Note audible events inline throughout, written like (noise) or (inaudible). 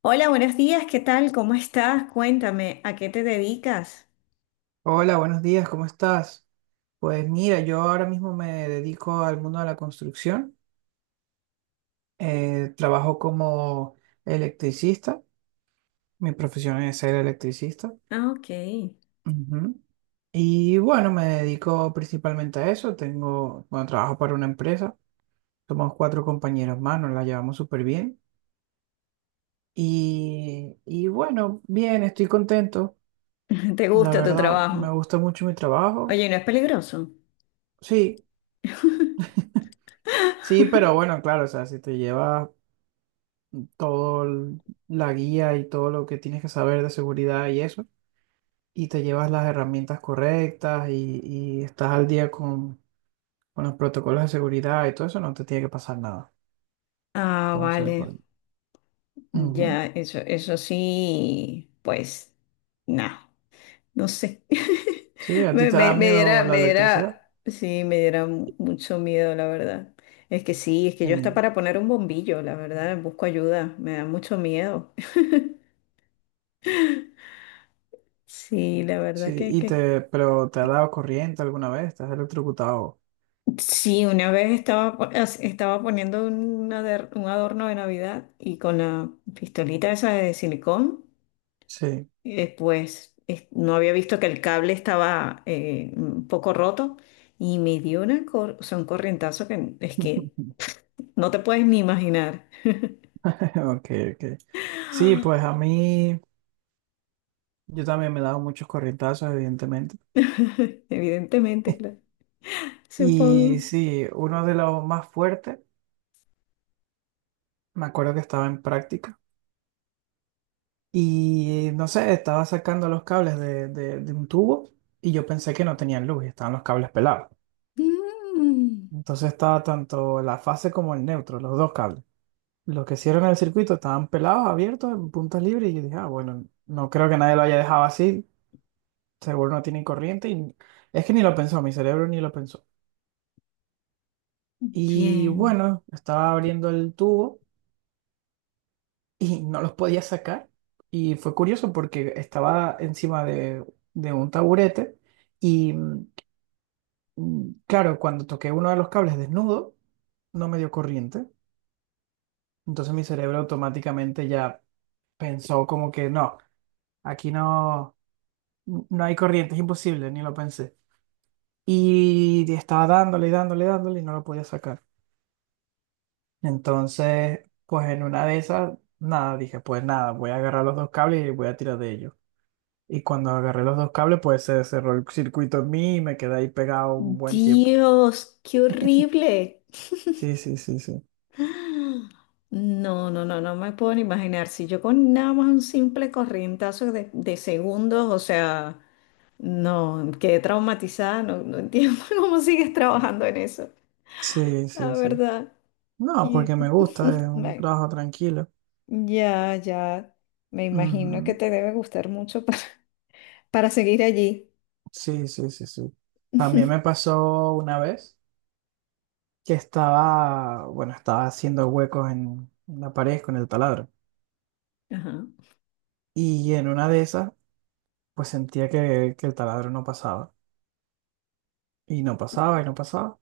Hola, buenos días, ¿qué tal? ¿Cómo estás? Cuéntame, ¿a qué te dedicas? Hola, buenos días, ¿cómo estás? Pues mira, yo ahora mismo me dedico al mundo de la construcción. Trabajo como electricista. Mi profesión es ser electricista. Ah, ok. Ujú. Y bueno, me dedico principalmente a eso. Tengo, bueno, trabajo para una empresa. Somos cuatro compañeros más, nos la llevamos súper bien. Y bueno, bien, estoy contento. (laughs) ¿Te La gusta tu verdad, me trabajo? gusta mucho mi trabajo. Oye, ¿no es peligroso? Sí, (laughs) sí, pero bueno, claro, o sea, si te llevas toda la guía y todo lo que tienes que saber de seguridad y eso, y te llevas las herramientas correctas y estás al día con los protocolos de seguridad y todo eso, no te tiene que pasar nada. Ah, Entonces, vale. pues, ujú. Ya, eso sí, pues, nada, no sé. (laughs) Sí, a ti Me, te me, da me miedo diera, la me electricidad. diera, sí, me diera mucho miedo, la verdad. Es que sí, es que yo hasta Sí, para poner un bombillo, la verdad, busco ayuda, me da mucho miedo. Sí, la verdad sí, que, que pero te ha dado corriente alguna vez, te has electrocutado. sí, una vez estaba, estaba poniendo un adorno de Navidad y con la pistolita esa de silicón, Sí. Pues no había visto que el cable estaba un poco roto y me dio una cor- o sea, un corrientazo que es que (laughs) no te puedes ni imaginar. Ok, ok. Sí, pues a (laughs) mí, yo también me he dado muchos corrientazos, evidentemente. Evidentemente, claro. Supongo. Y sí, uno de los más fuertes. Me acuerdo que estaba en práctica y no sé, estaba sacando los cables de un tubo y yo pensé que no tenían luz y estaban los cables pelados. Mm, Entonces estaba tanto la fase como el neutro, los dos cables. Los que hicieron el circuito estaban pelados, abiertos, en puntas libres y yo dije, ah, bueno, no creo que nadie lo haya dejado así, seguro no tiene corriente y es que ni lo pensó, mi cerebro ni lo pensó. Y bien. bueno, estaba abriendo el tubo, y no los podía sacar. Y fue curioso porque estaba encima de un taburete y claro, cuando toqué uno de los cables desnudo, no me dio corriente. Entonces mi cerebro automáticamente ya pensó como que no, aquí no, no hay corriente, es imposible, ni lo pensé. Y estaba dándole y dándole y dándole y no lo podía sacar. Entonces, pues en una de esas, nada, dije, pues nada, voy a agarrar los dos cables y voy a tirar de ellos. Y cuando agarré los dos cables, pues se cerró el circuito en mí y me quedé ahí pegado un buen tiempo. Dios, qué horrible. Sí, sí, sí, sí. No, no, no, no me puedo ni imaginar. Si yo con nada más un simple corrientazo de segundos, o sea, no, quedé traumatizada, no, no entiendo (laughs) cómo sigues trabajando en eso. Sí, La sí, sí. verdad, No, sí. porque me gusta, es (laughs) un Bueno, trabajo tranquilo. ya, ya, me imagino que Ujú. te debe gustar mucho para, (laughs) para seguir allí. Sí, sí, sí, sí. También me (laughs) pasó una vez que estaba, bueno, estaba haciendo huecos en la pared con el taladro. Ajá. Y en una de esas, pues sentía que el taladro no pasaba. Y no pasaba, y no pasaba.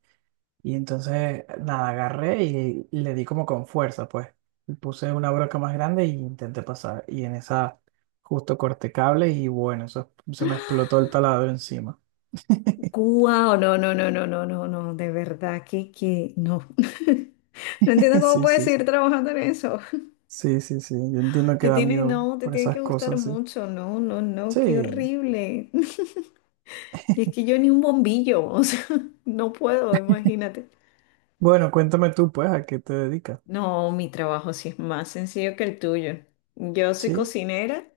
Y entonces, nada, agarré y le di como con fuerza, pues. Y puse una broca más grande y intenté pasar. Y en esa justo corté cable y bueno, eso se me explotó el taladro encima. (laughs) Guau, no, no, no, no, no, no, no, de verdad que no. (laughs) No entiendo cómo Sí, puedes sí, sí. seguir trabajando en eso. Sí, sí, sí. Yo entiendo que Te da tiene, miedo no, te por tiene esas que gustar cosas, sí. mucho, no, no, no, qué Sí. horrible. (laughs) Y es que (laughs) yo ni un bombillo, o sea, (laughs) no puedo, imagínate. Bueno, cuéntame tú, pues, ¿a qué te dedicas? No, mi trabajo sí es más sencillo que el tuyo. Yo soy Sí, cocinera,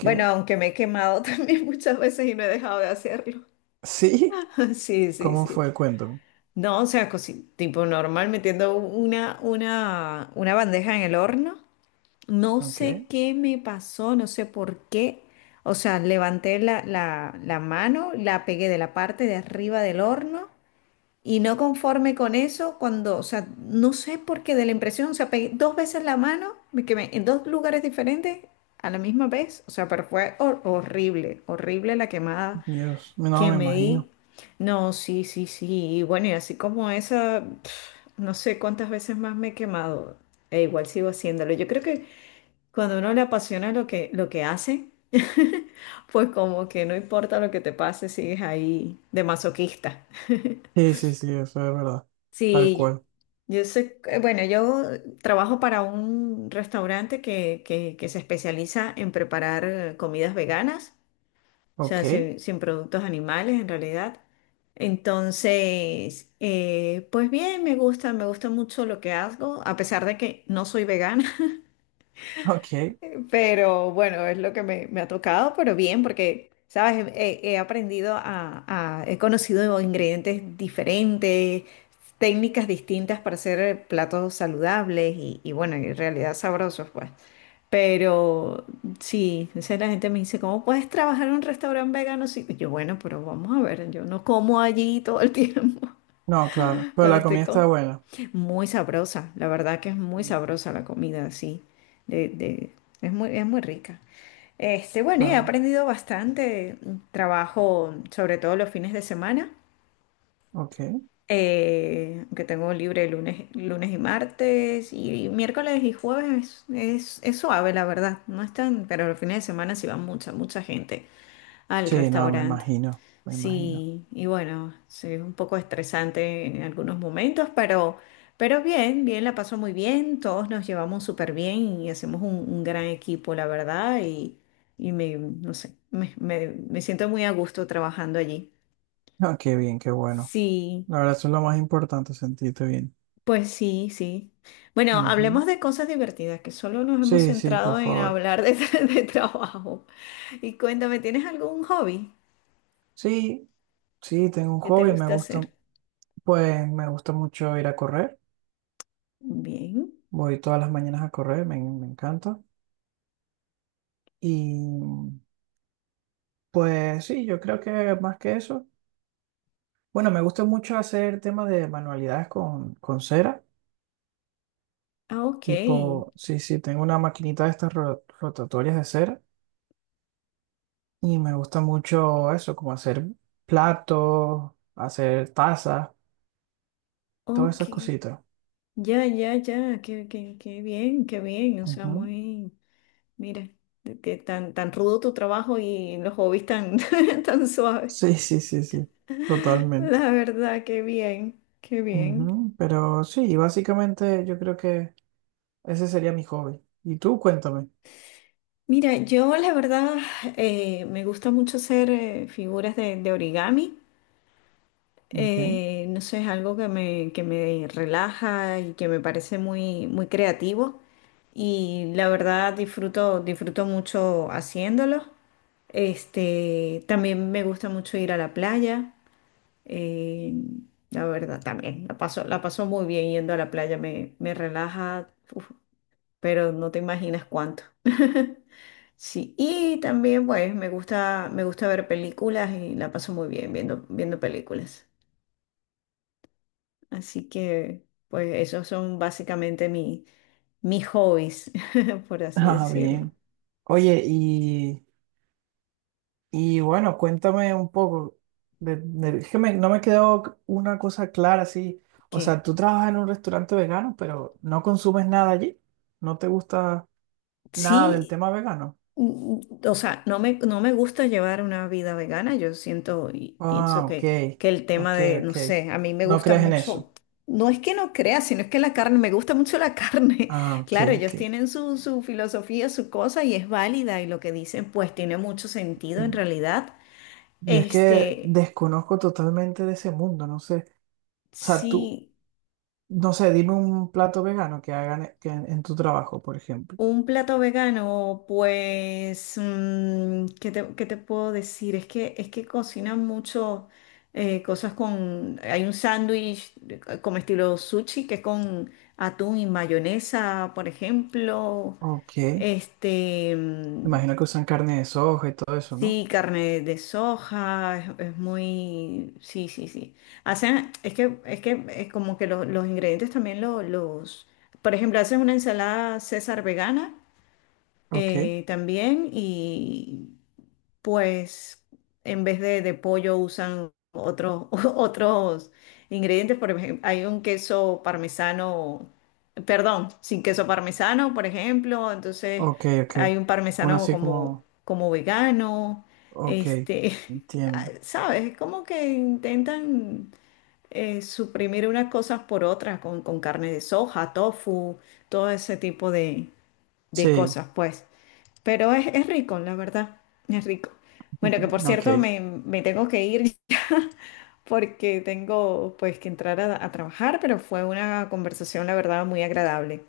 bueno, (laughs) aunque me he quemado (laughs) también muchas veces y no he dejado de hacerlo. Sí, (laughs) Sí, sí, ¿cómo sí. fue? Cuéntame. No, o sea, tipo normal, metiendo una bandeja en el horno. No Ok. sé qué me pasó, no sé por qué. O sea, levanté la mano, la pegué de la parte de arriba del horno y no conforme con eso, cuando, o sea, no sé por qué de la impresión, o sea, pegué dos veces la mano, me quemé en dos lugares diferentes a la misma vez. O sea, pero fue horrible, horrible la quemada Dios, no que me me di. imagino. No, sí, sí, sí. Y bueno, y así como esa, pf, no sé cuántas veces más me he quemado. E igual sigo haciéndolo. Yo creo que cuando uno le apasiona lo que hace, (laughs) pues como que no importa lo que te pase, sigues ahí de masoquista. Sí, sí, sí, eso es verdad. Tal Sí, cual. yo sé, bueno, yo trabajo para un restaurante que se especializa en preparar comidas veganas, o Ok, sea, sin productos animales en realidad. Entonces, pues bien, me gusta mucho lo que hago, a pesar de que no soy vegana. ok. Pero bueno, es lo que me ha tocado, pero bien, porque, ¿sabes? He aprendido a, he conocido ingredientes diferentes, técnicas distintas para hacer platos saludables y bueno, en realidad sabrosos, pues. Pero sí, o sea, la gente me dice, ¿cómo puedes trabajar en un restaurante vegano? Sí, yo, bueno, pero vamos a ver, yo no como allí todo el tiempo No, claro, (laughs) pero cuando la estoy comida está co- buena. muy sabrosa, la verdad que es muy Mm. sabrosa la comida, sí. De, de, es muy rica. Este, bueno, y he Claro, aprendido bastante. Trabajo sobre todo los fines de semana, ok. Que tengo libre lunes, martes, y miércoles y jueves es suave, la verdad. No están, pero los fines de semana sí va mucha, mucha gente al Sí, no, me restaurante. imagino, me imagino. Sí, y bueno, sí, es un poco estresante en algunos momentos, pero bien, bien, la pasó muy bien, todos nos llevamos súper bien y hacemos un gran equipo, la verdad, y, no sé, me siento muy a gusto trabajando allí. No, qué bien, qué bueno. Sí, La verdad, eso es lo más importante, sentirte bien. pues sí, sí. Bueno, Ujú. hablemos de cosas divertidas, que solo nos hemos Sí, sí, por centrado en favor. hablar de, (laughs) de trabajo. Y cuéntame, ¿tienes algún hobby Sí, sí, tengo un que te hobby, me gusta gusta, hacer? pues me gusta mucho ir a correr. Bien. Voy todas las mañanas a correr, me encanta. Y pues sí, yo creo que más que eso, bueno, me gusta mucho hacer temas de manualidades con cera. Ah, ok, Tipo, sí, sí, tengo una maquinita de estas rotatorias de cera y me gusta mucho eso, como hacer platos, hacer tazas, todas ok, esas cositas. ya, ya, ya, qué, qué, qué bien, o sea, Ujú. muy, mira, de que tan, tan rudo tu trabajo y los hobbies tan, (laughs) tan suaves, Sí, sí, sí, sí, totalmente. la verdad, qué bien, qué bien. Ujú. Pero sí, básicamente yo creo que ese sería mi hobby. Y tú, cuéntame. Mira, yo la verdad me gusta mucho hacer figuras de origami. Ok. (laughs) No sé, es algo que me relaja y que me parece muy, muy creativo. Y la verdad disfruto, disfruto mucho haciéndolo. Este, también me gusta mucho ir a la playa. eh, la verdad, también la paso muy bien yendo a la playa, me relaja, uf, pero no te imaginas cuánto. (laughs) Sí, y también pues me gusta ver películas y la paso muy bien viendo, viendo películas. Así que, pues, esos son básicamente mi, mis hobbies, (laughs) por así Ah, decirlo. bien. Oye. Y bueno, cuéntame un poco. Es que no me quedó una cosa clara así. O Que sea, tú trabajas en un restaurante vegano, pero no consumes nada allí. No te gusta nada del sí, tema vegano. mm, o sea, no me, no me gusta llevar una vida vegana. Yo siento y Ah, pienso ok. Que el tema Ok, de, no ok. sé, a mí me No gusta crees en eso. mucho. No es que no crea, sino es que la carne, me gusta mucho la carne. Ah, (laughs) ok, Claro, ellos ok. tienen su, su filosofía, su cosa y es válida y lo que dicen pues tiene mucho sentido en Mm. realidad. Yo es que Este, desconozco totalmente de ese mundo, no sé. O sea, tú, sí. no sé, dime un plato vegano que hagan que en tu trabajo, por ejemplo. Un plato vegano, pues, mm, qué te puedo decir? Es que cocinan mucho cosas con... Hay un sándwich como estilo sushi que es con atún y mayonesa, por ejemplo. Ok. Este, mm, Imagino que usan carne de soja y todo eso, ¿no? sí, carne de soja, es muy... Sí, sí, sí. Hacen, es que, es que es como que los ingredientes también los... Por ejemplo, hacen una ensalada César vegana Ok, también y pues en vez de pollo usan otros (laughs) otros ingredientes, por ejemplo, hay un queso parmesano, perdón, sin queso parmesano, por ejemplo, entonces ok, ok. hay un Uno parmesano así como, como, como vegano, ok, este, (laughs) ah, entiendo. ¿sabes? Es como que intentan... suprimir unas cosas por otras con carne de soja, tofu, todo ese tipo de Sí, cosas, pues. Pero es rico, la verdad, es rico. Bueno, que por (laughs) cierto, ok, me tengo que ir porque tengo pues que entrar a trabajar, pero fue una conversación, la verdad, muy agradable.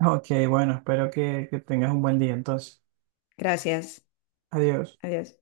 ok, bueno, espero que tengas un buen día entonces. Gracias. Adiós. Adiós.